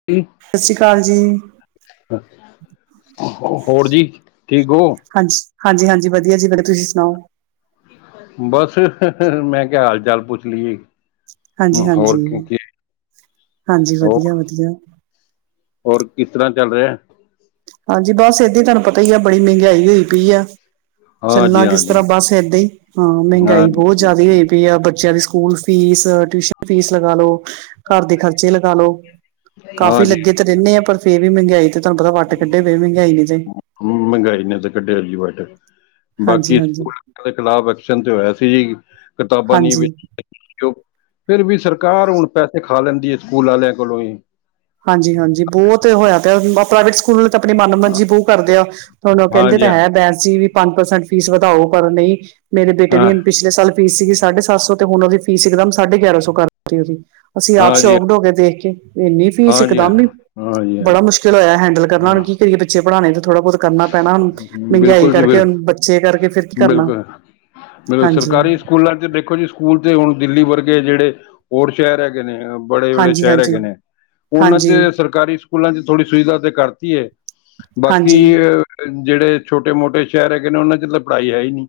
[unintelligible] ਸਤਿ ਸ਼੍ਰੀ ਅਕਾਲ ਜੀ। ਹੋਰ ਜੀ ਠੀਕ ਓ। ਹਾਂਜੀ ਹਾਂਜੀ ਹਾਂਜੀ ਵਧੀਆ ਜੀ ਬੜੇ ਤੁਸੀਂ ਸੁਣਾਓ। ਬਸ ਮੈਂ ਕਿਹਾ ਚਾਲ ਪੁੱਛ ਲਈਏ। ਹਾਂਜੀ ਹਾਂਜੀ ਹੋਰ ਹਾਂਜੀ ਹੋਰ ਵਧੀਆ ਵਧੀਆ। ਹੋਰ ਕਿਸ ਤਰ੍ਹਾਂ ਚੱਲ ਰਿਹਾ। ਹਾਂਜੀ ਬਸ ਏਦਾਂ ਹੀ ਤੁਹਾਨੂੰ ਪਤਾ ਹੀ ਆ ਬੜੀ ਮਹਿੰਗਾਈ ਹੋਈ ਪਈ ਆ। ਹਾਂਜੀ ਚੱਲਣਾ ਕਿਸ ਤਰ੍ਹਾਂ ਹਾਂਜੀ ਬੱਸ ਏਦਾਂ ਹੀ ਹਾਂ ਹਾਂ ਮਹਿੰਗਾਈ ਬਹੁਤ ਜ਼ਿਆਦਾ ਹੋਈ ਏ ਤੇ ਆ ਬੱਚਿਆਂ ਦੀ ਸਕੂਲ ਫੀਸ ਟਿਊਸ਼ਨ ਫੀਸ ਲਗਾ ਲੋ। ਘਰ ਦੇ ਖਰਚੇ ਲਗਾ ਲੋ ਕਾਫ਼ੀ ਹਾਂਜੀ ਲੱਗੇ ਤੇ ਰਹਿੰਦੇ ਆ ਪਰ ਫੇਰ ਵੀ ਮਹਿੰਗਾਈ ਤੇ। ਤੁਹਾਨੂੰ ਪਤਾ ਵੱਟ ਕੱਢੇ ਪਏ ਮਹਿੰਗਾਈ ਨੇ ਜੀ ਮਹਿੰਗਾਈ ਨੇ ਤਾਂ ਕੱਢਿਆ ਜੀ ਵੱਟ ਹਾਂਜੀ ਬਾਕੀ ਹਾਂਜੀ ਸਕੂਲ ਦੇ ਖਿਲਾਫ਼ ਐਕਸ਼ਨ ਤੇ ਹੋਇਆ ਸੀ ਜੀ ਕਿਤਾਬਾਂ ਨੀ ਹਾਂਜੀ ਵੇਚਣੀਆ। ਕਿਉ ਫਿਰ ਵੀ ਸਰਕਾਰ ਹੁਣ ਪੈਸੇ ਖਾ ਲੈਂਦੀ ਹੈ ਸਕੂਲ ਵਾਲਿਆਂ ਕੋਲੋਂ ਹੀ। ਹਾਂਜੀ-ਹਾਂਜੀ, ਬਹੁਤ ਹੋਇਆ ਪਿਆ! ਪ੍ਰਾਈਵੇਟ ਸਕੂਲ ਤੇ ਆਪਣੀ ਮਨ ਮੰਜੀ ਬੂਹ ਕਰਦੇ ਆ, ਹੁਣ ਕਹਿੰਦੇ ਹਾਂਜੀ ਤਾਂ ਹਾਂ ਹੈ, ਬੈਂਸ ਜੀ ਵੀ! ਪੰਜ ਪਰਸੈਂਟ ਫੀਸ ਵਧਾਓ, ਪਰ ਨਹੀਂ, ਮੇਰੇ ਬੇਟੇ ਹਾਂ ਦੀ ਪਛ ਪਿਛਲੇ ਸਾਲ, ਫੀਸ ਸੀਗੀ ਸਾਢੇ ਸੱਤ ਸੌ, ਤੇ ਹੁਣ ਉਹਦੀ ਫੀਸ ਇੱਕਦਮ, ਸਾਢੇ ਗਿਆਰਾਂ ਸੌ ਕਰ ਦਿੱਤੀ ਉਹਦੀ! ਅਸੀਂ, ਆਪ ਹਾਂਜੀ ਸ਼ੌਕਢ ਹੋ ਗਏ ਦੇਖ ਕੇ, ਇੰਨੀ ਫੀਸ ਹਾਂਜੀ ਹਾਂ ਇਕਦਮ ਨ ਹਾਂਜੀ ਹਾਂ ਬੜਾ ਮੁਸ਼ਕਿਲ ਚਲੋ ਹੈਂਡਲ ਕਰਨਾ, ਉਹ ਹਾਂ ਕੀ ਕਰੀਏ ਬੱਚੇ ਪੜ੍ਹਾਣੇ ਤੇ ਥੋੜ੍ਹਾ-ਬਹੁਤ ਕਰਨਾ ਪੈਣਾ, ਹੁਣ ਮਹਿੰਗਾਈ, ਬਿਲਕੁਲ ਜੀ ਬਿਲ ਕਰਕੇ ਬੱਚੇ ਕਰਕੇ, ਫਿਰ ਕੀ ਕਰਨਾ। ਮੈਨੂੰ, ਹਾਂਜੀ, ਸਰਕਾਰੀ ਸਕੂਲਾਂ ਤੇ ਦੇਖੋ ਜੀ? ਸਕੂਲ ਤੇ ਹੁਣ ਦਿੱਲੀ ਵਰਗੇ, ਜਿਹੜੇ ਹੋਰ ਸ਼ਹਿਰ ਹੈਗੇ ਨੇ, ਬੜੇ-ਬੜੇ ਸ਼ਹਿਰ ਹੈਗੇ ਹਾਂਜੀ-ਹਾਂਜੀ, ਨੇ ਹਾਂਜੀ, ਉਹਨਾਂ ਅੱਗੇ ਹਾਂਜੀ। ਸਰਕਾਰੀ ਸਕੂਲਾਂ ਚ ਥੋੜ੍ਹੀ ਸੁਵਿਧਾ ਤੇ ਕਰਤੀ ਏ, ਬਾਕੀ ਹਾਂਜੀ ਜਿਹੜੇ ਛੋਟੇ-ਮੋਟੇ ਸ਼ਹਿਰ ਹੈਗੇ ਨੇ, ਉਹਨਾਂ ਚ ਤਾਂ ਪੜ੍ਹਾਈ ਹੈ ਹੀ ਨੀ!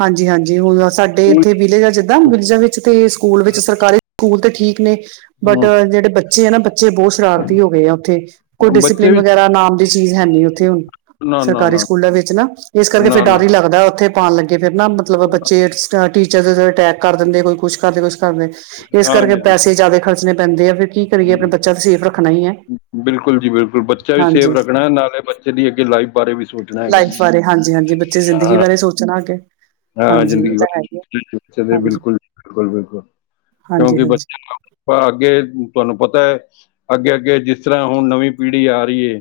ਹਾਂਜੀ-ਹਾਂਜੀ, ਹੁਣ ਸਾਡੇ ਇੱਥੇ ਵਿਲੇਗਾ ਜ ਵਿਲੇਜਾਂ ਵਿੱਚ ਤੇ, ਸਕੂਲ ਵਿੱਚ ਸਰਕਾਰੀ ਸਕੂਲ ਤੇ ਠੀਕ ਨੇ, ਬਟ ਹਮ, ਜਿਹੜੇ ਬੱਚੇ ਬੱਚੇ ਹੈ ਨਾ, ਬੱਚੇ ਬਹੁਤ ਸ਼ਰਾਰਤੀ ਹੋ ਗਏ ਆ, ਉੱਥੇ ਕੋਈ ਬੱਚੇ ਡਿਸਪਲਿਨ, ਵੀ ਵਗੈਰਾ ਨਾਮ ਦੀ ਚੀਜ਼ ਹੈਨੀ ਉੱਥੇ ਹੁਣ। ਨਾ ਨਾ ਸਰਕਾਰੀ ਨਾ ਸਕੂਲਾਂ ਵਿੱਚ ਨਾ, ਇਸ ਕਰਕੇ ਫ਼ਿਰ ਨਾ ਨਾ ਡਰ ਹੀ, ਲੱਗਦਾ ਉੱਥੇ ਪਾਉਣ ਲੱ ਫਿਰ ਨਾ, ਮਤਲਬ ਬੱਚੇ ਟੀਚਰ ਦੇ ਉ ਅਟੈਕ ਕਰ ਦਿੰਦੇ, ਕੋਈ ਕੁਛ ਕਰਦੇ, ਕੁਛ ਕਰਦੇ! ਇਸ ਕਰਕੇ ਹਾਂਜੀ, ਹਾਂਜੀ ਪੈਸੇ ਜ਼ਿਆਦਾ ਖਰਚਣੇ ਪੈਂਦੇ ਆ ਫਿਰ ਕੀ ਕਰੀਏ ਆਪਣਾ ਬੱਚਾ ਤਾ ਸੇਫ ਰੱਖਣਾ ਹੀ ਹੈ। ਬਿਲਕੁਲ ਜੀ ਬਿਲਕੁਲ ਬੱਚਾ ਵੀ ਸੇਫ ਹਾਂਜੀ ਰੱਖਣਾ ਨਾਲੇ ਬੱਚੇ ਦੀ ਅੱਗੇ ਲਾਈਫ ਬਾਰੇ ਵੀ ਸੋਚਣਾ ਹੈ। ਬਾਰੇ ਹਾਂਜੀ ਹਾਂਜੀ। ਬੱਚੇ ਦੀ ਜ਼ਿੰਦਗੀ ਬਾਰੇ ਸੋਚਣਾ ਅੱਗੇ। ਹਾਂ ਹਾਂਜੀ ਇਹ ਜ਼ਿੰਦਗੀ ਤਾਂ ਹੈਗੇ ਬਿਲਕੁਲ, ਹਾਂਜੀ-ਹਾਂਜੀ-ਹਾਂਜੀ ਬਿਲਕੁਲ, ਬਿਲਕੁਲ! ਕਿਉਂਕਿ ਹਾਂਜੀ ਬੱਚੇ ਹਾਂ, ਅੱਗੇ ਤੁਹਾਨੂੰ ਪਤਾ ਹੈ ਅੱਗੇ-ਅੱਗੇ, ਜਿਸ ਤਰ੍ਹਾਂ ਹੁਣ ਨਵੀਂ ਪੀੜ੍ਹੀ, ਆ ਰਹੀ ਹੈ।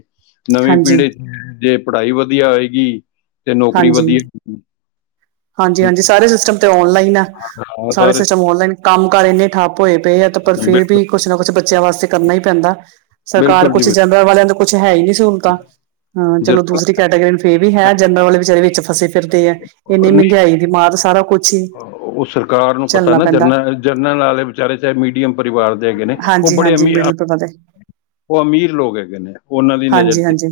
ਨਵੀਂ ਹਾਂਜੀ ਹਾਂਜੀ ਪੀੜ੍ਹੀ ਚ, ਜੇ ਪੜ੍ਹਾਈ ਵਧੀਆ ਹੋਏਗੀ, ਤੇ ਨੌਕਰੀ ਹਾਂਜੀ, ਵਧੀਆ ਹੋਏਗੀ। ਹਾਂਜੀ-ਹਾਂਜੀ, ਸਾਰੇ ਸਿਸਟਮ ਤੇ ਔਨਲਾਈਨ ਆ! ਸਾਰੇ ਸਿਸਟਮ ਔਨਲਾਈਨ, ਕੰਮ ਕਾਰ ਇੰਨੇ ਠੱਪ ਹੋਏ ਪਏ ਆ। ਪਰ ਫੇਿਰ ਬਿਲਕੁਲ ਵੀ, ਕੁਛ ਨਾ ਕੁਛ ਬੱਚਿਆਂ ਵਾਸਤੇ, ਕਰਨਾ ਹੀ ਪੈਂਦਾ ਸਰਕਾਰ ਬਿਲਕੁਲ ਜੀ ਕੁਛ ਬਿਲਕੁਲ ਜਨਰਲ, ਵਾਲਿਆਂ ਦਾ ਕੁੱਛ ਹੈ ਹੀ ਨਹੀਂ। ਸਹੂਲਤਾਂ, ਹਾਂ ਚਲੋ ਜਨਰਲ ਦੂਸਰੀ ਕੈਟੇਗਰੀ ਨੂੰ ਫੇਰ ਵੀ ਹੈ, ਜਨਰਲ ਵਾਲੇ ਵਿਚਾਰੇ, ਵਿੱਚ ਫਸੇ ਫਿਰਦੇ ਅ ਇੰਨੀ ਨਹੀਂ ਮਹਿੰਗਾਈ ਦੀ ਮਾਤ, ਸਾਰਾ ਕੁਛ ਹੀ! ਉਹ ਸਰਕਾਰ ਨੂੰ ਪਤਾ ਝੱਲਣਾ ਨਾ ਪੈਂਦਾ ਜਰਨਲ, ਜਰਨਲ ਵਾਲੇ ਵਿਚਾਰੇ ਚਾਹੇ, ਮੀਡੀਅਮ ਪਰਿਵਾਰ ਦੇ ਹੈਗੇ ਨੇ, ਉਹ ਬੜੇ ਹਾਂਜੀ-ਹਾਂਜੀ ਅਮੀ [unintelligible] [inaudible] ਉਹ, ਅਮੀਰ ਲੋਕ ਹੈਗੇ ਨੇ, ਉਹਨਾਂ ਦੀ ਨਜ਼ਰ ਚ ਹਾਂਜੀ-ਹਾਂਜੀ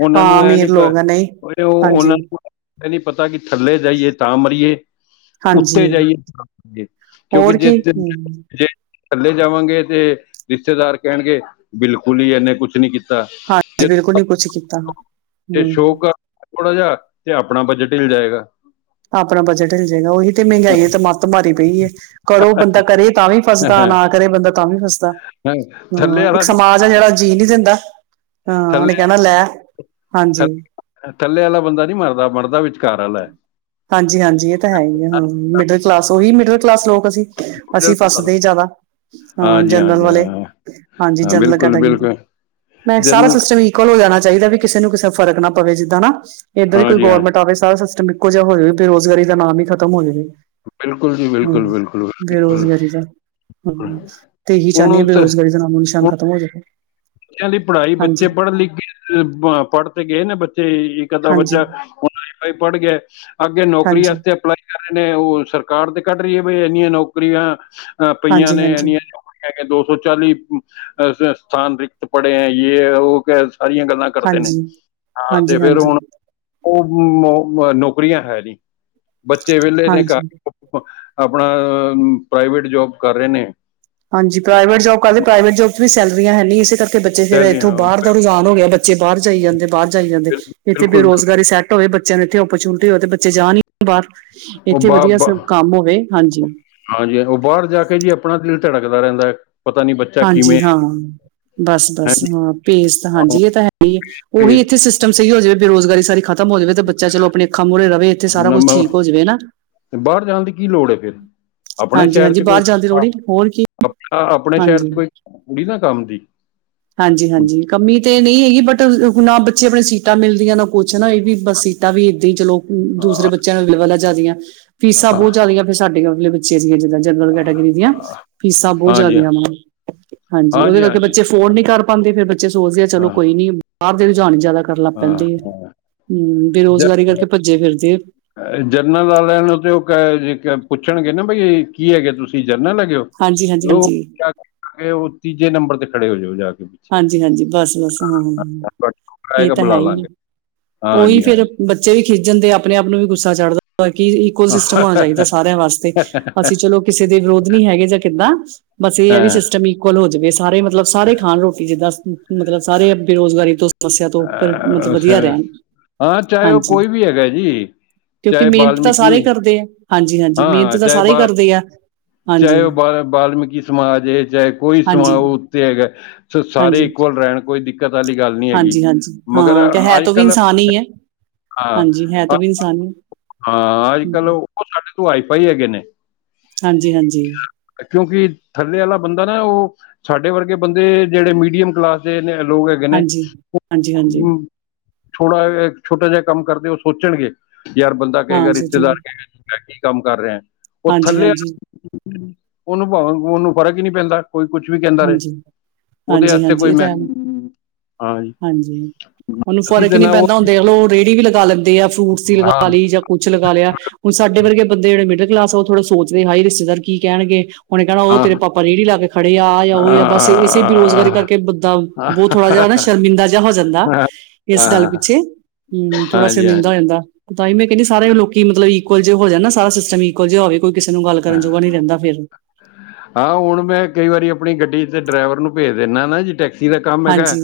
ਉਹਨਾਂ ਨੂੰ, ਹਾਂ ਇਹ ਨੀ ਅਮੀਰ ਪਰ, ਲੋਕ ਆ ਨਹੀਂ ਉਹ ਉਹਨਾਂ ਨੂੰ ਇਹ ਨਹੀਂਪਤਾ ਕਿ, ਥੱਲੇ ਜਾਈਏ ਤਾਂ ਮਰੀਏ ਹਾਂਜੀ-ਹਾਂਜੀ ਉੱਤੇ ਜਾਈਏਏ, ਤਾ ਮਰਿਈਏ ਕਿਉਂਕਿ ਹੋਰ ਜੇ ਕੀ ਹੂੰ ਥੱਲੇ ਜਾਵਾਂਗੇ, ਤੇ ਰਿਸ਼ਤੇਦਾਰ ਕਹਿਣਗੇ ਬਿਲਕੁਲ, ਹੀ ਇਨੇ ਕੁਛ ਨੀ ਕੀਤਾ ਹਾਂਜੀ, ਬਿਲਕੁਲ ਨੀ ਕੁੱਛ ਕੀਤਾ। ਤੇ ਹੂੰ। ਸ਼ੋਕ ਥੋੜਾ ਜਿਹਾ, ਤੇ ਆਪਣਾ ਬਜਟ ਹਿਲ ਜਾਏਗਾ! ਆਪਣਾ, ਬਜਟ ਹਿਲ ਜਾਏਗਾ, ਉਹੀ ਤੇ ਮਹਿੰਗਾਈਏ ਤੇ, ਮੱਤ ਮਾਰੀ ਪਈ ਏ, ਕਰੋ ਬੰਦਾ ਕਰੇ ਤਾਂ ਵੀ ਫਸਦਾ, ਨਾ ਕਰੇ ਬੰਦਾ ਤਾਂ ਵੀ ਫਸਦਾ। ਥੱਲੇ ਹਾਂ, ਵਾਲਾ ਇੱਕ ਨਹੀਂ ਸਮਾਜ ਹੈ ਜਿਹੜਾ, ਜੀਅ ਨਹੀਂੀ ਦਿੰਦਾ! ਹਾਂ, ਉਹਨੇ ਥੱਲੇ ਕਹਿਣਾ, ਲੈ, ਹਾਂਜੀ! ਥੱਲੇ- ਥੱਲੇ ਵਾਲਾ, ਬੰਦਾ ਨੀ ਮਰਦਾ, ਮਰਦਾ ਵਿਚਕਾਰ ਵਾਲਾ ਹਾਂਜੀ- ਹਾਂਜੀ ਇਹ ਤਾਂ ਹੈ ਹੀ ਆ, ਹਾਂ ਮਿਡਲ ਕਲਾਸ, ਉਹੀ ਮਿਡਲ ਕਲਾਸ ਲੋਕ ਅਸੀਂ। ਅਸੀਂ, ਫਸਦੇ ਜ਼ਿਆਦਾ ਹਾਂ ਅ, ਜੀ ਹਾਂ ਜਨਰਲ ਜੀ ਵਾਲੇ, ਹਾਂ ਹਾਂਜੀ ਹਾਂ ਜਨਰਲ ਬਿਲਕੁਲ ਕੈਟਾਗਰੀ ਦੇ। ਬਿਲਕੁਲ ਮੈਂ, ਸਾਰਾ ਜਨਰਲ ਸਿਸਟਮ ਹੀ [unintelligible] ਹੋ ਜਾਣਾ ਚਾਹੀਦਾ, ਵੀ ਕਿਸੇ ਨੂੰ ਕਿਸੇ ਫਰਕ ਨਾ ਪਵੇ, ਜਿੱਦਾਂ ਨਾ ਇਦਾਂ ਦੀ ਹਾਂ ਕੋਈ ਜੀ ਹਾਂ ਗੌਰਮੈਂਟ ਆਵੇ, ਸਾਰਾ ਸਿਸਟਮ [unintelligible] ਹੋ ਜਾਵੇ ਬੇਰੁਜ਼ਗਾਰੀ ਦਾ ਨਾਮ ਹੀ ਖਤਮ ਹੋ ਜਾਵੇ। ਬਿਲਕੁਲ ਜੀ ਹੂੰ, ਬਿਲਕੁਲ ਬਿਲਕੁਲ ਬਿਲਕੁਲ। ਬੇਰੁਜ਼ਗਾਰੀ ਦਾ। ਹੂੰ ਤੇ ਇਹੀ ਹੁਣ ਚਾਹੁੰਦੇ ਹਾਂ, ਉਸ ਹੁਣ ਬੇਰੁਜ਼ਗਾਰੀ ਦਾ ਨਾਮੋ-ਨਿਸ਼ਾਨ ਖਤਮ ਹੋ ਜਾਵੇ। ਬੱਚਿਆਂ ਦੀ ਪੜ੍ਹਾਈ ਹਾਂਜੀ, ਬੱਚੇ ਹਾਂਜੀ, ਪੜ੍ਹ ਲਿਖ ਪੜ੍ਹ ਤੇ ਗਏ ਨੇ ਬੱਚੇ। ਹਾਂਜੀ, ਬੱਚਾ ਹੁ ਪੜ੍ਹ ਗਿਆ ਅੱਗੇ ਨੌਕਰੀ ਹਾਂਜੀ, ਅਪਲਾਈ। ਕੀ ਕਹ ਰਹੇ ਨੇ ਉਹ ਸਰਕਾਰ ਤੇ ਕੱਢ ਰਹੀ ਹੈ ਬਈ ਇੰਨੀਆਂ ਨੌਕਰੀਆਂ ਪਈਆਂ ਹਾਂਜੀ, ਨੇ ਹਾਂਜੀ, ਇੰਨੀਆਂ। ਮੈ ਕਿਹਾ ਦੋ ਸੌ ਚਾਲੀ ਸਥਾਨ ਰਿਕਤ ਪੜ੍ਹੇ ਹੈ ਯੇ ਹੈ ਉਹ ਸਾਰੀਆਂ ਗੱਲਾਂ। ਕਰਦੇ ਨੇ ਹਾਂਜੀ, ਹਾਂ ਤੇ ਫੇਿਰ ਹਾਂਜੀ, ਹੁਣ। ਉਹ ਹੁਣ ਨੌਕਰੀਆਂ ਹੈ ਨੀ ਬੱਚੇ ਵਿਹਲੇ ਨੇ ਹਾਂਜੀ। ਘਰ। ਆਪਣਾ ਪ੍ਰਾਈਵੇਟ ਜੋਬ ਕਰ ਰਹੇ ਨੇ। ਹਾਂਜੀ ਪ੍ਰਾਈਵੇਟ ਜੋਬ ਕਰਦੇ ਪ੍ਰਾਈਵੇਟ ਜੋਬ ਚ ਵੀ ਸੈਲਰੀਆਂ ਹੈਨੀ ਇਸੇ ਕਰਕੇ ਬੱਚੇ ਫੇਰ ਸੈਲਰੀਆਂ ਇੱਥੋਂ ਬਾਹਰ। ਦਾ ਰੁਝਾਨ ਹੋ ਗਿਆ ਬੱਚੇ ਬਾਹਰ ਜਾਈ ਜਾਂਦੇ, ਬਾਹਰ ਜਾਈ ਜਾਂਦੇ ਇੱਥੇ ਬਿਲਕੁਲ ਬਿਲਕੁਲ ਬੇਰੁਜ਼ਗਾਰੀ ਸੈਟ। ਹੋਵੇ ਬੱਚਿਆਂ ਨੂੰ ਇੱਥੇ ਓਪਰਚੁਨਿਟੀ ਹੋਵੇ ਤੇ ਬੱਚੇ ਜਾਨ ਹੀ ਨਾ ਬਾਹਰ ਉਹ ਇੱਥੇ ਵਧੀਆ ਬਾ ਕੰਮ ਹੋਵੇ ਹਾਂਜੀ। ਹਾਂਜੀ ਉਹ ਬਾਹਰ ਜਾ ਕੇ ਜੀ ਆਪਣਾ ਦਿਲ ਧੜਕਦਾ ਰਹਿੰਦਾ ਪਤਾ ਨੀ ਬੱਚਾ ਕਿਵੇਂ ਹਾਂਜੀ ਹਾਂ ਬਸ ਹੈ। ਬਸ ਹਾਂ ਭੇਸ ਤਾਂ ਹਾਂਜੀ ਇਹ ਤਾਂ ਹੈ ਹੀ ਉਹੀ ਇੱਥੇ। ਸਿਸਟਮ ਸਹੀ ਹੋ ਜਾਵੇ ਬੇਰੋਜ਼ਗਾਰੀ ਸਾਰੀ ਖਤਮ ਹੋ ਜਾਵੇ ਤੇ ਬੱਚਾ ਚਲੋ ਆਪਣੇ ਅੱਖਾਂ ਮੁਹਰੇ ਰਹਵੇ ਇੱਥੇ ਸਾਰਾ ਕੁਝ ਠੀਕ ਹੋ ਜਾਵੇ ਹਨਾ। ਤੇ ਬਾਹਰ ਜਾਣ ਦੀ ਕੀ ਲੋੜ ਹੈ ਫਿਰ, ਆਪਣੇ ਹਾਂਜੀ ਸ਼ਹਿਰ ਹਾਂਜੀ ਚ ਕੋਈ ਬਾਹਰ ਜਾਣ ਦੀ ਲੋੜ ਹੀ ਨਹੀਂ। ਹੋਰ ਕੀ ਆਪਣੇ ਸ਼ਹਿਰ ਹਾਂਜੀ ਚ ਕੋਈ ਕੁੜੀ ਨਾ ਕੰਮ ਦੀ। ਹਾਂਜੀ, ਹਾਂਜੀ ਕਮੀ ਤੇ ਨਈ ਹੈਗੀ ਬਟ ਨਾ ਬੱਚੇ ਆਪਨੇ ਸੀਟਾਂ ਮਿਲਦੀਆਂ, ਨਾ ਕੋਛ ਨਾ ਏਡੀ ਬਸ ਈ ਤਾਂ ਵੀ ਇਦਾਂ ਈ ਚਲੋ ਦੂਸਰੇ ਹਾਂ ਬੱਚਿਆਂ ਨੂੰ [unintelligible] ਲਾ ਜ਼ਿਆਦੀਆਂ ਫੀਸਾਂ ਹਾਂ, ਬਹੁਤ ਜ਼ਿਆਦੀਆਂ, ਫਿਰ ਸਾਡੇ ਆਪਲੇ ਬੱਚੇ ਦੀਆਂ ਜਿੱਦਾਂ ਜਨਰਲ ਕੈਟੇਗਰੀ ਦੀਆਂ, ਫੀਸਾਂ ਬਹੁਤ ਹਾਂਜੀ ਜ਼ਿਆਦੀਆਂ ਵਾ। ਹਾਂਜੀ, ਉਹਦੇ ਕਰਕੇ ਬੱਚੇ ਅਫੋਰਡ ਨਹੀਂ ਕਰ ਪਾਉਂਦੇ, ਫਿਰ ਬੱਚੇ ਸੋਚਦੇ ਆ, ਚਲੋ ਹਾਂ ਕੋਈ ਨਹੀਂ। ਬਾਹਰ ਦੇ ਰੁਝਾਨ ਜਿਆਦਾ ਕਰਨ ਲੱਗ ਹਾਂ ਪੈਂਦੇ ਹੈ ਹਾਂ। ਹ ਬੇਰੋਜਗਾਰੀ ਕਰਕੇ ਭੱਜੇ ਫਿਰਦੇ ਆ। ਜਰਨਲ ਵਾਲਿਆਂ ਨੂੰ ਤੇ ਉਹ ਕ ਪੁੱਛਣਗੇ ਨਾ ਬਈ ਕੀ ਹੈਗੇ ਤੁਸੀਂ ਜਰਨਲ ਹੈਗੇ ਹੋ। ਹਾਂਜੀ ਹਾਂਜੀ ਲੋ ਹਾਂਜੀ ਚੱਕ ਕੇ ਉਹ ਤੀਜੇ ਨੰਬਰ ਤੇ ਖੜੇ ਹੋਜਾਓ ਜਾ ਕੇ। ਪਿੱਛੇ ਹਾਂਜੀ ਹਾਂਜੀ ਬਸ ਬਸ ਹਾਂ ਹਾਂ ਇਹ ਆਏਗਾ ਤਾਂ ਹੈ ਬੁਲਾ ਹੀ ਆ ਲਾਂਗੇ ਉਹੀ ਹਾਂਜੀ ਫੇਰ। ਬੱਚੇ ਵੀ ਖਿੱਜ ਜਾਂਦੇ ਆਪਣੇ ਆਪ ਨੂੰ ਵੀ ਗੁੱਸਾ ਚੜ੍ਹਦਾ ਕੀ ਇਕੋ ਸਿਸਟਮ ਹੋਣਾ ਹਾਂਜੀ ਚਾਹੀਦਾ ਸਾਰਿਆਂ ਵਾਸਤੇ। ਅਸੀਂ ਹਾਂ ਚਲੋ ਕਿਸੇ ਦੇ ਵਿਰੋਧ ਨਹੀਂ ਹੈਗੇ ਜਾਂ ਕਿੱਦਾਂ ਬਸ ਇਹ ਹੈ ਵੀ ਸਿਸਟਮ ਹੀ, ਕੋਲ ਹੋ ਜਾਵੇ ਸਾਰੇ ਮਤਲਬ ਸਾਰੇ ਖਾਣ ਰੋਟੀ ਜਿੱਦਾਂ। ਮਤਲਬ ਸਾਰੇ ਬੇਰੁਜ਼ਗਾਰੀ ਤੋਂ ਸਮੱਸਿਆ ਤੋਂ ਉੱਪਰ ਮਤਲਬ ਵੱਧੀਆ ਅਹ, ਰਹਿਣ। ਹਾਂ ਚਾਹੇ ਉਹ ਹਾਂਜੀ ਕੋਈ ਵੀ ਹੈਗਾ ਜੀ। ਕਿਉਂਕਿ ਚਾਹੇ ਮਿਹਨਤ ਤਾਂ ਬਾਲਮੀਕੀ ਸਾਰੇ ਹੀ ਕਰਦੇ ਆ, ਹਾਂਜੀ ਹਾਂਜੀ ਹਾਂ ਮਿਹਨਤ ਹਾਂ ਤਾਂ ਚਾਹੇ ਸਾਰੇ ਹੀ ਬਾ ਕਰਦੇ ਆ। ਹਾਂਜੀ ਚਾਹੇ ਉਹ ਬ ਬਾਲਮੀਕੀ ਸਮਾਜ ਹੈ ਚਾਹੇ ਕੋਈ ਸਮਾਜ ਹਾਂਜੀ ਉਹ ਉੱਤੇ ਹੈਗਾ। ਹਾਂਜੀ ਸਾਰੇ ਇਕੁਅਲ ਰਹਿਣ ਕੋਈ ਦਿੱਕਤ ਵਾਲੀ ਗੱਲ ਨਹੀਂ ਹੈਗੀ ਹਾਂਜੀ ਹਾਂਜੀ ਮਗਰ ਹਾਂ ਕਿ ਹੈ ਅੱਜ ਤੋਂ ਵੀ ਕੱਲ੍ਹ। ਇਨਸਾਨ ਹੀ ਹੈ ਹਾਂ ਹਾਂਜੀ ਹੈ ਤੋਂ ਵੀ ਇਨਸਾਨ ਹੀ ਹੈ ਹਾਂ ਅੱਜ ਕੱਲ੍ਹ ਹਮ, ਉਹ ਸਾਡੇ ਤੋਂ ਵਾਈਫਾਈ ਹੈਗੇ ਨੇ। ਹਾਂਜੀ ਹਾਂਜੀ। ਕਿਉਂਕਿ ਥੱਲੇ ਆਲਾ ਬੰਦਾ ਨਾ ਓ ਸਾਡੇ ਵਰਗੇ ਬੰਦੇ ਜੇੜੇ ਮੀਡੀਅਮ ਕਲਾਸ ਦੇ ਨੇ, ਲੋਗ ਹੈਗੇ ਨੇ ਹਾਂਜੀ ਹਾਂਜੀ ਹਾਂਜੀ ਥੋੜਾ ਜਾ ਛੋਟਾ ਜੇਆ ਕੰਮ ਕਰਦੇ ਓ ਸੋਚਨਗੇ ਯਾਰ ਬੰਦਾ ਹਾਂ ਕਏਗਾ, ਰਿਸ਼ਤੇਦਾਰ ਸੋਚੂਗਾ ਕਏਗਾ ਕੀ ਕੰਮ ਕਰ ਰੇਐਂ, ਓ ਹਾਂਜੀ ਥੱਲੇ ਹਾਂਜੀ ਓਨੂੰ ਪਾਵੇਂ ਓਨੂੰ ਫਰਕ ਈ ਨੀ ਪੈਂਦਾ ਕੋਈ ਕੁਛ ਵੀ ਕੈਂਦਾ ਰਏ, ਹਾਂਜੀ ਓਦੇ ਹਾਂਜੀ ਆਸਤੇ ਹਾਂਜੀ ਕੋਈ ਇਹ ਤਾਂ ਮੈਂ ਹੈ। ਹਾਂ ਜੀ ਹਾਂਜੀ, ਓਨੂੰ ਅਸੀਂ ਫ਼ਰਕ ਈ ਤੇ ਨੀ ਨਾ ਉਹ ਪੈਂਦਾ, ਹੁਨ ਦੇਖ ਲੋ ਓ ਰੇੜੀ ਵੀ ਲਗਾ ਲੈਂਦੇ ਆ, ਫਰੂਟਸ ਦੀ ਹਾਂ ਲਗਾ ਲੀ ਜਾਂ ਕੁੱਛ ਲਗਾ ਲੇਆ, ਹੁਨ ਸਾਡੇ ਵਰਗੇ ਬੰਦੇ ਜੇੜੇ ਮਿਡਲ ਕਲਾਸ ਆ, ਓ ਥੋੜਾ ਸੋਚਦੇ ਹਾਏ ਰਿਸ਼ਤੇਦਾਰ ਕੀ ਕੈਣਗੇ ਓਨੇ ਕੈਣਾ ਓ ਹਾਂ ਤੇਰੇ ਪਾਪਾ ਰੇੜੀ ਲਾ ਕੇ ਖੜੇ ਆ ਓ ਯਾ ਹਾਂ ਬਾੱਸ ਏਸੇ ਬੇਰੋਜ਼ਗਾਰੀ ਹਾਂ, ਕਾਰਕੇ ਬੰਦਾ ਬੋ ਥੋੜਾ ਜੇਆ ਨਾ ਸ਼ਰਮਿੰਦਾ ਜੇਆ ਹੋ ਜਾਂਦਾ। ਇਸ ਡੱਲ ਪਿੱਛੇ, ਹੂੰ ਥੋੜਾ ਹਾਂ ਜੀ ਹਾਂ ਜੀ। ਸ਼ਰਮਿੰਦਾ ਪੈਂਦਾ ਤਾਂ ਈ ਮੈਂ ਕੈਂਦੀ ਸਾਰੇ ਲੋਕੀ ਮਤਲਬ ਇਕੋ ਜੇ ਹੋ ਜਾਣ ਨਾ, ਸਾਰਾ ਸਿਸਟਮ ਇਕੋ ਜੇਆ ਹੋਵੇ। ਕੋਈ ਕਿਸੇ ਨੂੰ ਗਾੱਲ ਕਰਨ ਜੋਗਾ ਨੀ ਰੈਂਦਾ ਫੇਰ ਹਾਂ, ਹੁਣ ਮੈਂ ਕਈ ਵਾਰੀ ਆਪਣੀ ਗੱਡੀ ਤੇ ਡਰਾਈਵਰ ਨੂੰ ਭੇਜ ਦਿੰਦਾ ਨਾ ਜੀ ਟੈਕਸੀ ਜੀਦਾ ਕੰਮ ਹੈਗੈ ਹਾਂਜੀ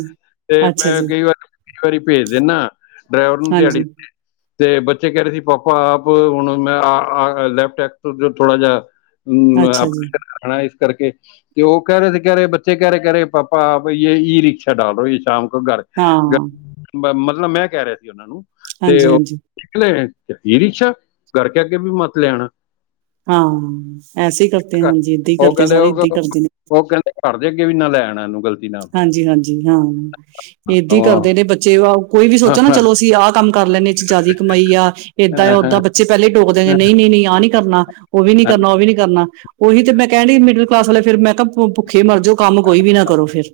ਤੇ ਅੱਛਾ ਮੈਂ ਜੀ ਕਈ ਵਾਰੀ, ਕਈ ਵਾਰੀ ਪੇਜ਼ ਦੇਨਾ ਡਰਾਈਵਰ ਨੂੰ ਹਾਂਜੀ ਦਿਆੜੀ ਤੇ ਬੱਚੇ ਕਹ ਰੇ ਸੀ ਪਾਪਾ ਆਪ ਹੁਣ ਮੈਂ ਲੈਪਟਾਪ ਤੇ ਜੋ ਥੋੜਾ ਜਿਹਾ ਅੱਛਾ ਅਮ [unintelligible] ਜੀ ਕਰਨਾ ਇਸ ਕਰਕੇ ਤੇ ਉਹ ਕਹਿ ਰਹੇ ਸੀ ਕਹਿ ਰਹੇ, ਬੱਚੇ ਕਹਿ ਰਹੇ ਕਹਿ ਰਹੇ ਪਾਪਾ ਭਈ ਯੇ ਇ ਰਿਕਸ਼ਾ ਡਾਲ ਦੋ ਸ਼ਾਮ ਕੋ ਘਰ ਹਾਂ ਮਤਲਬ ਮੈਂ ਕਹਿ ਰਿਹਾ ਸੀ ਉਹਨਾਂ ਨੂੰ ਤੇ ਹਾਂਜੀ ਉਹ ਹਾਂਜੀ ਨਿਕਲੇ ਈ ਰਿਕਸ਼ਾ। ਘਰ ਕੇ ਆਗੇ ਬੀ ਮੱਤ ਲੈ ਆਣਾ। ਹਾਂ ਐਸੇ ਹੀ ਕਰਤੇ, ਹਾਂਜੀ ਇੱਦਾਂ ਹੀ ਉਹ ਕਰਦੇ ਕਹਿੰਦੇ ਸਾਰੇ, ਉਹ ਇੱਦਾਂ ਹੀ ਕਰਦੇ ਨੇ। ਉਹ ਕਹਿੰਦੇ ਘਰ ਦੇ ਅੱਗੇ ਵੀ ਨਾ ਲੈ ਆਣਾ ਇਹਨੂੰ ਗਲ ਹਾਂਜੀ-ਹਾਂਜੀ ਹਾਂ ਇਹ ਇੱਦਾਂ ਹੀ ਕਰਦੇ ਨੇ ਬੱਚੇ, ਕੋਈ ਵੀ ਸੋਚੋ ਨਾ ਚਲੋ ਅਸੀਂ ਆ ਕਰ ਲੈਂਦੇ ਇਹ ਚ ਜ਼ਿਆਦੀ ਕਮਾਈ ਆ। ਇੱਦਾਂ ਆ, ਓਦਾਂ ਬੱਚੇ ਪਹਿਲੇ ਹੀ ਟੋਕ ਦੇਣਗੇ ਨਹੀਂ-ਨਹੀਂ-ਨਹੀਂ ਆਹ ਨਹੀਂ ਕਰਨਾ। ਉਹ ਵੀ ਨਹੀਂ ਕਰਨਾ, ਉਹ ਵੀ ਨਹੀਂ ਕਰਨਾ। ਉਹੀ ਤੇ ਮੈਂ ਕਹਿਣ ਦਈ ਮਿਡਲ ਕਲਾਸ ਵਾਲੇ ਫਿਰ ਮੈਂ ਕਿਹਾ ਭੁੱਖੇ ਮਰਜੋ ਕੰਮ ਕੋਈ ਵੀ ਨਾ ਕਰੋ ਫਿਰ,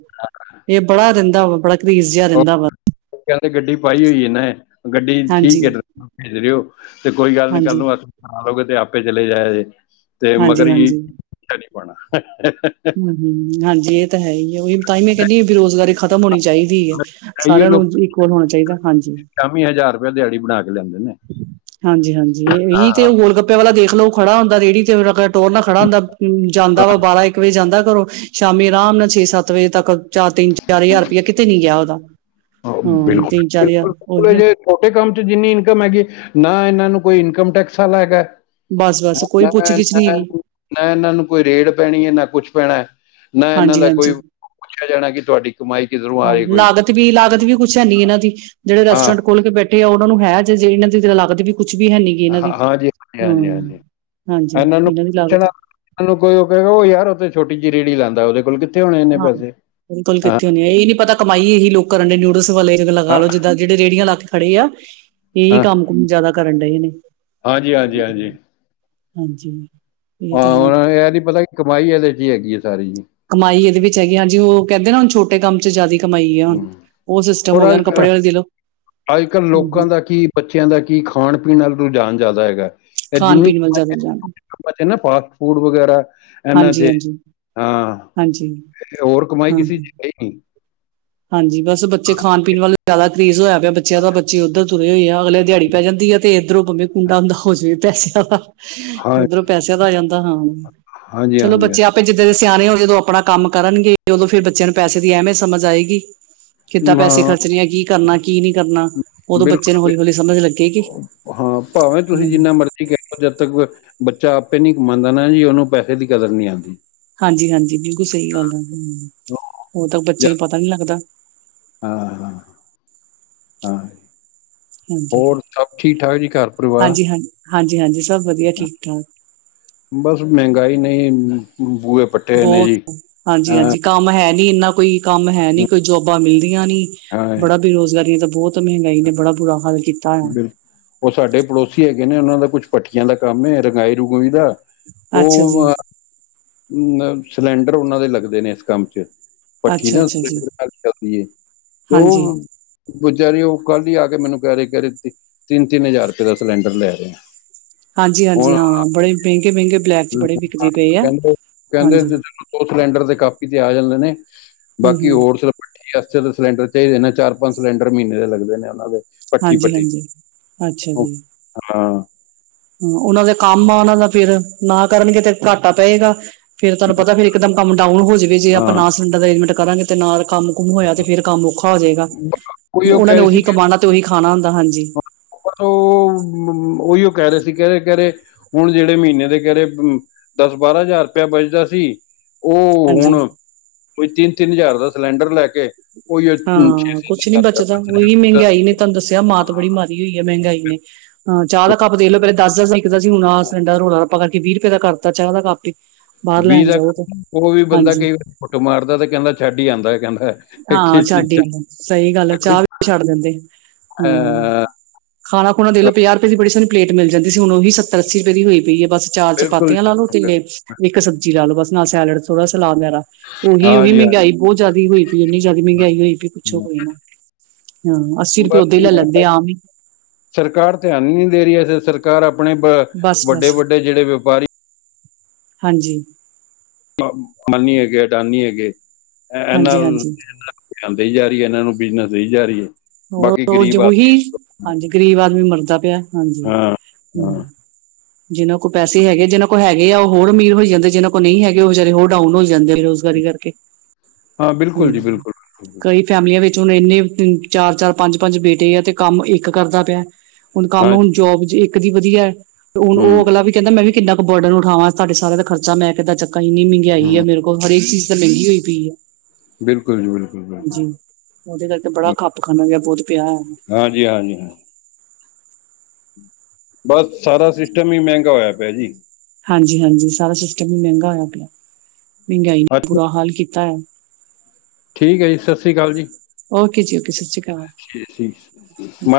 ਇਹ ਬੜਾ ਰਹਿੰਦਾ ਵਾ ਬੜਾ ਘਰੀਸ ਜਿਹਾ ਰਹਿੰਦਾ ਵਾ ਕਹਿੰਦੇ ਗੱਡੀ ਪਾਈ ਹੋਈ ਹੈ ਇਹਨੇ। ਗੱਡੀ ਹਾਂਜੀ ਠੀਕ ਹੈ [unintelligible] ਭੇਜ ਰਹੇ ਹੋ। ਤੇ ਕੋਈ ਗੱਲ ਨੀ ਕੱਲ ਹਾਂਜੀ ਨੂੰ ਆਜੋ ਨਹਾ ਧੋ ਕੇ ਤੇ ਆਪੇ ਚਲੇ ਜਾਏ ਜੇ। ਤੇ ਮਗਰ ਹਾਂਜੀ ਈ ਹਾਂਜੀ ਰਿਕਸ਼ਾ ਨਹੀਂ ਪਾਉਣਾ। ਹੂੰ ਹਾਂਜੀ ਇਹ ਤਾਂ ਹੈ ਹੀ ਹੈ। ਉਹੀ ਤਾਂ ਹੀ ਮੈਂ ਕਹਿੰਨੀ ਇਹ ਬੇਰੁਜ਼ਗਾਰੀ ਖ਼ਤਮ ਹੋਣੀ ਚਾਹੀਦੀ ਹੈ। ਸਾਰਿਆਂ ਨੂੰ ਇਕੁਅਲ ਹੋਣਾ ਚਾਹੀਦਾ, ਹਾਂਜੀ। ਤਾਵੀਂ ਹਜ਼ਾਰ ਰੁਪਿਆ ਦਿਹਾੜੀ ਬਣਾ ਕੇ ਲਿਆਂਦੇ ਨੇ। ਹਾਂਜੀ-ਹਾਂਜੀ ਇਹੀ ਤੇ ਉਹ ਗੋਲ ਗੱਪੇ ਵਾਲਾ ਦੇਖ ਲਓ ਖੜਾ ਹੁੰਦਾ ਰੇਹੜੀ ਟੋਰ ਨਾਲ ਖੜਾ ਹੁੰਦਾ, ਜਾਂਦਾ ਵਾ ਬਾਰਾਂ-ਇੱਕ ਵਜੇ ਜਾਂਦਾ ਘਰੋਂ ਤੇ ਸ਼ਾਮੀ ਆਰਾਮ ਨਾਲ ਛੇ-ਸੱਤ ਵਜੇ ਤੱਕ ਚਾਰ-ਤਿੰਨ ਚਾਰ ਜ਼ਾਰ ਰੁਪੇਆ ਕਿਤੇ ਨੀ ਗੇਆ ਓਦਾ ਬਿਲਕੁਲ-ਬਿਲਕੁਲ, ਬਿਲਕੁਲ ਐ ਆ ਜੇ ਛੋਟੇ ਕੰਮ ਚ ਜਿੰਨੀ ਇਨਕਮ ਹੈਗੀ, ਨਾ ਇਨਾਂ ਨੂੰ ਕੋਈ ਇਨਕਮ ਟੈਕਸ ਆਲਾ ਹੈਗਾ। ਬਸ ਬਸ ਕੋਈ ਨਾ ਪੁੱਛ ਨਾ ਗਿੱਛ ਨਹੀਂ ਹੈਗੀ ਨਾ ਇਹਨਾਂ ਨੂੰ ਕੋਈ ਰੇਡ ਪੈਣੀ ਹੈ, ਨਾ ਕੁਛ ਪੈਣਾ ਹੈ। ਨਾ ਇਹਨਾਂ ਹਾਂਜੀ ਦਾ ਕੋਈ ਹਾਂਜੀ ਪੁੱਛਿਆ ਜਾਣਾ ਕਿ ਤੁਹਾਡੀ ਕਮਾਈ ਕਿਧਰੋਂ ਆ ਰਹੀ ਕੋਈ ਤੇ ਵੀ ਲਾਗਤ ਵੀ ਕੁੱਛ ਹੈਨੀ ਇਹਨਾਂ ਦੀ। ਜਿਹੜੇ ਹਾਂ ਰੈਸਟੋਰੈਂਟ ਖੋਲ ਕੇ ਬੈਠੇ ਆ ਉਹਨਾਂ ਨੂੰ ਹੈ ਜੇ ਇਹਨਾਂ ਦੀ ਤੇ ਲਾਗਤ ਵੀ ਕੁਛ ਵੀ ਹੈ ਨਹੀਂ। ਇਹਨਾਂ ਦੀ, ਹਾਂ ਹਾਂ ਜੀ ਹਾਂ ਜੀ ਹਾਂ ਜੀ ਹੂੰ ਹਾਂਜੀ, ਇਹਨਾਂ ਦੀ ਲਾਗਤ ਚਲੋ ਕੋਈ ਉਹ ਕਹੇਗਾ ਉਹ ਯਾਰ ਉਹ ਤੇ ਛੋਟੀ ਜਿਹੀ ਰੇਹੜੀ ਲਾਉਂਦਾ ਉਹਦੇ ਕੋਲ ਕਿ ਹਾਂ ਬਿਲਕੁਲ ਕਿੱਥੇ ਹੁੰਦੇ ਆ ਇਹ ਨਹੀਂ ਪਤਾ ਕਮਾਈ ਇਹੀ ਲੋਕ ਕਰਨ ਦਏ। ਨੂਡਲਸ ਵਾਲੇ ਲਗਾ ਹਾਂ ਲਉ ਜਿੱਦਾਂ ਜਿਹੜੇ ਰੇਹੜੀਆਂ ਲਾ ਕੇ ਖੜੇ ਆ। ਇਹੀ ਹਾਂ ਕੰਮ ਕੁਮ ਜਿਆਦਾ ਕਰਨ ਡਏ ਨੇ। ਹਾਂਜੀ, ਹਾਂਜੀ-ਹਾਂਜੀ। ਹਾਂਜੀ। ਇਹ ਤਾਂ ਹਾਂ ਹੈ ਹੁਣ ਇਹ ਨਹੀਂ ਪਤਾ ਕਿ ਕਮਾਈ ਇਹਦੇ ਚ ਹੀ ਹੈਗੀ ਹੈ ਸਾਰੀ ਜੀ। ਕਮਾਈ ਇਹਦੇ ਵਿੱਚ ਹੈਗੀ ਆ ਜੀ ਉਹ ਕਹਿੰਦੇ ਨਾ ਹੁਣ ਛੋਟ ਇਹ ਕੰਮ ਚ ਜਿਆਦਾ ਕਮਾਈ ਆ ਹੁਣ। ਹੂੰ ਉਹ ਸਿਸਟਮ ਹੋ ਔਰ ਗਿਆ ਹੁਣ ਅੱਜ ਕੱਪੜੇ ਦੇ ਲਉ। ਅੱਜ ਕੱਲ੍ਹ ਹੂੰ ਹੂੰ। ਲੋਕਾਂ ਦਾ ਕੀ ਬੱਚਿਆਂ ਦਾ ਕੀ ਖਾਣ-ਪੀਣ ਨਾਲ ਰੁਝਾਨ ਜ਼ਿਆਦਾ ਹੈਗਾ ਐ। ਇਹ ਖਾਣ ਜਿੰਨੀ ਪੀਣ ਵੱਲ ਜ਼ਿਆਦਾ ਜਾਣ [unintelligible] ਬੱਚੇ ਨਾ ਫਾਸਟ ਫੂਡ ਵਗੈਰਾ ਇਹਨਾਂ ਹਾਂਜੀ ਚ, ਹਾਂਜੀ ਹਾਂ ਹਾਂਜੀ ਹੋਰ ਕਮਾਈ ਹਾਂ ਕਿਸੇ ਚ ਹੈ ਈ ਨਹੀਂ। ਹਾਂਜੀ ਬਸ ਬੱਚੇ ਖਾਣ-ਪੀਣ ਵੱਲ ਜ਼ਿਆਦਾ ਕਰੇਜ਼ ਹੋਇਆ ਪਿਆ ਬੱਚਿਆਂ ਦਾ, ਬੱਚੇ ਉੱਧਰ ਤੁਰੇ ਹੋਏ ਆ। ਅਗਲੇ ਦਿਹਾੜੀ ਪੈ ਜਾਂਦੀ ਆ ਤੇ ਇੱਧਰੋਂ ਭਾਵੇਂ ਕੁੰਡਾ ਹੁੰਦਾ ਹੈ ਜਾਏ ਪੈਸਿਆਂ ਦਾ। ਹਾਂ ਇਧਰੋਂ ਪੈਸਿਆਂ ਦਾ ਆ ਜਾਂਦਾ ਹਾਂ ਹਾਂਜੀ ਚਲੋ ਹਾਂਜੀ ਹਾਂ ਬੱਚੇ ਆਪ ਆਪੇ ਜਿੱਦਾਂ ਦੇ ਸਿਆਣੇ ਹੋਣ ਜਦੋਂ ਆਪਣਾ ਕੰਮ ਕਰਨਗੇ ਉਦੋਂ ਫਿਰ ਬੱਚਿਆਂ ਨੂੰ ਪੈਸੇ ਦੀ ਅਹਿਮੀਅਤ ਸਮਝ ਆਏਗੀ। ਕਿੱਦਾਂ ਪੈਸੇ ਹਾਂ, ਖਰਚਣੇ ਆ। ਕੀ ਕਰਨਾ, ਕੀ ਨਹੀਂ ਕਰਨਾ। ਉਦੋਂ ਬਿਲਕੁਲ ਬੱਚੇ ਨੂੰ ਹੌਲੀ-ਹੌਲੀ ਸਮਝ ਲੱਗੇਗੀ। ਭਾਵੇਂ ਤੁਸੀਂ ਹਮ ਜਿੰਨਾ ਠੀਕ ਐ ਜਦ ਤੱਕ ਬੱਚਾ ਆਪੇ ਨਹੀਂ ਕਮਾਉਂਦਾ ਨਾ ਜੀ ਉਹਨੂੰ ਪੈਸੇ ਦੀ ਕਦਰ ਨਹੀਂ ਆਉਂਦੀ। ਹਾਂਜੀ-ਹਾਂਜੀ ਬਿਲਕੁਲ ਸਹੀ ਗੱਲ ਆ। ਹਾਂ ਉਹ ਤਾਂ ਬੱਚੇ ਨੂੰ ਪਤਾ ਨਹੀਂ ਲੱਗਦਾ। ਹਾਂ, ਹਾਂ, ਹਾਂ। ਹਾਂਜੀ ਹੋਰ ਸਭ ਠੀਕ ਠਾਕ ਜੀ ਘਰ ਪਰਿਵਾਰ ਹਾਂਜੀ ਹਾਂ ਹਾਂਜੀ, ਹਾਂਜੀ ਸਭ ਵਧੀਆ ਠੀਕ-ਠਾਕ। ਬਸ ਮਹਿੰਗਾਈ ਨੈ ਬੂਏ ਪਟ ਬਹੁਤ ਹਾਂਜੀ, ਹਾਂਜੀ ਕੰਮ ਹੈ ਨੀ ਇੰਨਾ ਕੋਈ ਕੰਮ ਹੈ ਨੀ ਕੋਈ ਜੋਬਾਂ ਮਿਲਦੀਆਂ ਨੀ ਹਾਂ ਬੜਾ ਬੇਰੁਜ਼ਗਾਰੀਆਂ ਤਾਂ ਬਹੁਤ ਮਹਿੰਗਾਈ ਨੇ ਬੜਾ ਬੁਰਾ ਹਾਲ ਕੀਤਾ ਆ ਬਿਲਕੁ ਉਹ ਸਾਡੇ ਪੜੋਸੀ ਹੈਗੇ ਨੇ ਉਹਨਾਂ ਦਾ ਕੁਝ ਭਠੀਆਂ ਦਾ ਕੰਮ ਏ ਰੰਗਾਈ ਰੰਗੂਈ ਦਾ ਅੱਛਾ ਜੀ ਉਹ ਅ ਅ ਸਿਲੰਡਰ ਉਹਨਾਂ ਦੇ ਲੱਗਦੇ ਨੇ ਇਸ ਕੰਮ ਚ ਭੱਠੀ ਅੱਛਾ ਨਾ ਅੱਛਾ ਜੀ ਗੜ-ਗੜ ਕਰਕੇ ਚੱਲਦੀਏ ਤੇ ਹਾਂਜੀ ਉਹ ਵੇਚਾਰੀ ਉਹ ਕੱਲ ਹੀ ਆ ਕੇ ਮੈਨੂੰ ਕਹਿ ਰਹੇ ਕਹਿ ਰਹੇ ਤਿੰਨ-ਤਿੰਨ ਹਜ਼ਾਰ ਰੁਪਏ ਦਾ ਸਿਲੰਡਰ ਲੈ ਰਿਹੇ ਹਾਂਜੀ, ਹਾਂਜੀ ਹਾਂ ਬੜੇ ਮਹਿੰਗੇ-ਮਹਿੰਗੇ ਬਲੈਕ ਚ ਬੜੇ ਵਿਕਦੇ ਪਏ ਆ ਕਹਿੰਦੇ ਕਹਿੰਦੇ ਨ‌ ਹਾਂਜੀ ਦੋ ਸਿਲੰਡਰ ਦੇ ਕਾਪੀ ਤੇ ਆ ਜਾਂਦੇ ਨੇ ਹੂੰ ਬਾਕੀ ਹੂੰ ਹੋਰ ਭਠੀ ਆਸਤੇ ਤਾਂ ਸਿਲੰਡਰ ਚਾਹੀਦੇ ਨੇ ਚਾਰ ਪੰਜ ਸਿਲੰਡਰ ਮਹੀਨੇ ਦੇ ਲੱਗਦੇ ਨੇ ਉਹਨਾਂ ਦੇ ਪੱਠੀ ਹਾਂਜੀ, ਪੱਠੀ ਹਾਂਜੀ ਅੱਛਾ ਉਹ ਜੀ ਹਾਂ ਹ ਉਹਨਾਂ ਦੇ ਕੰਮ ਆ ਉਹਨਾਂ ਦਾ ਫਿਰ ਨਾ ਕਰਨਗੇ ਤੇ ਘਾਟਾ ਪਏਗਾ ਫਿਰ ਤੁਹਾਨੂੰ ਪਤਾ ਫਿਰ ਇੱਕਦਮ ਕੰਮ ਡਾਊਨ ਹੋ ਜਾਵੇ ਜੇ ਆਪਾਂ ਹਾਂ ਨਾ ਸਿਲੰਡਰ ਦਾ ਅਰੇਂਜਮੈਂਟ ਕਰਾਂਗੇ ਤੇ ਨਾ ਕੰਮ ਮ ਹੋਇਆ ਤੇ ਫਿਰ ਕੰਮ ਔਖਾ ਹੋ ਜਾਏਗਾ ਕੋਈ ਉਹ ਉਹਨਾ ਕਹਿ ਨੇ ਰਹੇ ਉਹੀ ਕਮਾਉਣਾ ਤੇ ਉਹੀ ਖਾਣਾ ਹੁੰਦਾ ਹਾਂਜੀ ਬਟ ੳ,, ਉਹੀਓ ਕਹਿ ਰਹੇ ਸੀ ਕਹਰੇ ਕਹਿਹੇ ਹੁਣ ਜਿਹੜੇ ਮਹੀਨੇ ਦੇ ਕਿਹੜੇ ਦਸ ਬਾਰਾਂ ਹਜ਼ਾਰ ਰੁਪਇਆ ਬਚਦਾ ਸੀ ਉਹ ਹੁਣ ਹਾਂਜੀ ਕੋਈ ਤਿੰਨ-ਤਿੰਨ ਹਜ਼ਾਰ ਦਾ ਸਿਲੰਡਰ ਲੈ ਕੇ ਹਾਂ ਕੁਛ ਨੀ ਬਚਦਾ ਉਹੀ [unintelligible] ਮਹਿੰਗਾਈ ਨੇ ਤੁਹਾਨੂੰ ਦੱਸਿਆ ਮਾਤ ਬੜੀ ਮਾਰੀ ਹੋਈ ਹੈ ਮਹਿੰਗਾਈ ਨੇ। ਹਾ ਚਾਹ ਦਾ ਕੱਪ ਦੇਖਲੳ ਪਹਿਲੇ ਦੱਸ ਦੱਸ ਦਾ ਇ ਮਿਲਦਾ ਸੀ ਹੁਣ ਆਹ ਸਿਲੰਡਰ ਰੋਲਾ ਰਪਾ ਕਰਕੇ ਵੀਹ ਰੁਪਏ ਦਾ ਕਰਤਾ ਚਾਹ ਦਾ ਕੱਪ ਇੱਕ ਵੀ ਦਾ ਉਹ ਵੀ ਬੰਦਾ ਕਈ ਵਾਰ ਘੁਟ ਮਾਰਦਾ ਤੇ ਕਹਿੰਦਾ ਛੱਡ ਹੀ ਆਉਦਾ ਕਹਿੰਦਾ ਕਿ ਹਾਂ ਛੱਡ ਹੀ ਚੱਲ ਆਦਾ ਸਹੀ ਗੱਲ ਹੈ ਕੋਈ ਚਾਹ ਵੀ ਛੱਡ ਦਿੰਦੇ ਹਮ ਅਹ, ਖਾਣਾ ਖੁਣਾ ਦੇਖ ਲਓ ਪੰਜਾਹ ਰੁਪਏ ਦੀ ਬੜੀ ਸੋਣੀ ਪਲੇਟ ਮਿਲ ਜਾਂਦੀ ਸੀ ਹੁਣ ਉਹੀ ਸੱਤਰ ਅੱਸੀ ਰੁਪਏ ਦੀ ਹੋਈ ਪਈ ਹੈ ਬਸ ਚਾਰ ਬਿਲਕੁਲ ਚਪਾਤੀਆਂ ਲਾ ਲੋ ਤੇ ਇੱਕ ਸਬਜ਼ੀ ਲਾਲੋ ਬਸ ਨਾਲ ਸੈਲਡ ਥੋੜਾ ਸਲਾਦ ਵਗੈਰਾ ਉਹੀ ਹਾਂ ਉਹੀ ਜੀ ਹਾਂ ਮਹਿੰਗਾਈ ਬਹੁਤ ਜ਼ਿਆਦਾ ਹੋਈ ਜਿਆਦੀ ਮਹਿੰਗਾਈ ਹੋਈ ਪਈ ਪੁੱਛੋ ਜੀ। ਕੋਈ ਨਾ ਹਾਂ ਅੱਸੀ ਰੁਪਏ ਬਸ ਉਹਦੇ ਹੀ ਜੀ, ਲੈ ਲੈਂਦੇ ਆਮ ਹੀ ਸਰਕਾਰ ਧਿਆਨ ਹੀ ਨਹੀਂ ਦੇ ਰਹੀ ਸਰਕਾਰ ਆਪਣੇ ਬਸ ਬਸ ਵੱਡੇ-ਵੱਡੇ ਜਿਹੜੇ ਵਪਾਰੀ ਹਾਂਜੀ ਅੰਬਾਨੀ ਹੈਗੇ ਅਡਾਨੀ ਹੈਗੇ ਇਹ ਹਾਂਜੀ ਨਾਂਲ ਹਾਂਜੀ ਕੰਮ ਦੇਈ ਜਾ ਰਹੀ ਇਹਨਾਂ ਨੂੰ ਬਿਜਨਸ ਦੇਈ ਜਾ ਰਹੀ ਹੈ ਉਹ ਬਾਕੀ ਰੋਜ ਗਰੀਬ ਆ ਉਹੀ ਹਾਂਜੀ ਗ਼ਰੀਬ ਆਦਮੀ ਮਰਦਾ ਪਿਆ ਹਾਂਜੀ ਹਾਂ ਹਮ ਹਾਂ ਜਿਹਨਾਂ ਕੋਲ ਪੈਸੇ ਹੈਗੇ ਜਿਨਾਂ ਕੋਲ ਹੈਗੇ ਆ ਉਹ ਹੋਰ ਅਮੀਰ ਹੋ ਜਾਂਦੇ ਜਿਹਨਾਂ ਕੋਲ ਨਹੀਂ ਹੈਗੇ ਉਹ ਵਿਚਾਰੇ ਹੋਰ ਡਾਊਨ ਹੋਈ ਜਾਂਦੇ ਬੇਰੋਜ਼ਗਾਰੀ ਕਰਕੇ ਹਾਂ ਬਿਲਕੁਲ ਜੀ ਹਮ ਬਿਲਕੁਲ ਬਿਲਕੁਲ, ਬਿਲਕੁਲ। ਕਈ ਫੈਮਲੀਆਂ ਵਿੱਚ ਹੁਣ ਇੰਨੇ ਚਾਰ-ਚਾਰ ਪੰਜ-ਪੰਜ ਬੇਟੇ ਆ ਤੇ ਕੰਮ ਇੱਕ ਕਰਦਾ ਪਿਆ ਹੁਣ ਕੰਮ ਹਾਂ ਹੁਣ ਜੋਬ ਚ ਇੱਕ ਦੀ ਵਧੀਆ ਹੈ ਤੇ ਹੁਣ ਜੀ, ਉਹ ਹੂੰ ਅਗਲਾ ਵੀ ਕਹਿੰਦਾ ਮੈਂ ਵੀ ਕਿੰਨਾ ਕੁ ਬਰਡਨ ਉਠਾਵਾਂ ਤੁਹਾਡੇ ਸਾਰੇ ਦਾ ਖਰਚਾ ਮੈਂ ਕਿੱਦਾਂ ਚੱਕਾੰ ਇਨੀ ਹੂੰ ਮਹਿੰਗਾਈ ਏ ਫਿਰ ਹੋਰ ਹਰੇਕ ਚੀਜ਼ ਤਾਂ ਮਹਿੰਗੀ ਹੋਈ ਪਈ ਹੈ ਬਿਲਕੁਲ ਜੀ ਬਿਲਕੁੱਲ ਬਿਲਕੁਲ ਉਹਦੇ ਕਰਕੇ ਬੜਾ ਖੱਪ ਖਾਨਾ ਜਿਹਾ ਬਹੁਤ ਪਿਆ ਹੈ ਹਾਂਜੀ-ਹਾਂਜੀ ਹਾਂ ਬਸ ਸਾਰਾ ਸਿਸਟਮ ਹੀ ਮਹਿੰਗਾ ਹੋਇਆ ਪਿਆ ਜੀ ਹਾਂਜੀ-ਹਾਂਜੀ ਸਾਰਾ ਸਿਸਟਮ ਵੀ ਮਹਿੰਗਾ ਹੋਇਆ ਪਿਆ ਮਹਿੰਗਾਈ ਨੇ ਅੱਛਾ ਬੁਰਾ ਹਾਲ ਕੀਤਾ ਆ ਠੀਕ ਹੈ ਜੀ, ਸਤਿ ਸ੍ਰੀ ਅਕਾਲ ਜੀ ਓਕੇ ਜੀ ਓਕੇ ਸਤਿ ਸ੍ਰੀ ਅਕਾਲ [unintelligible]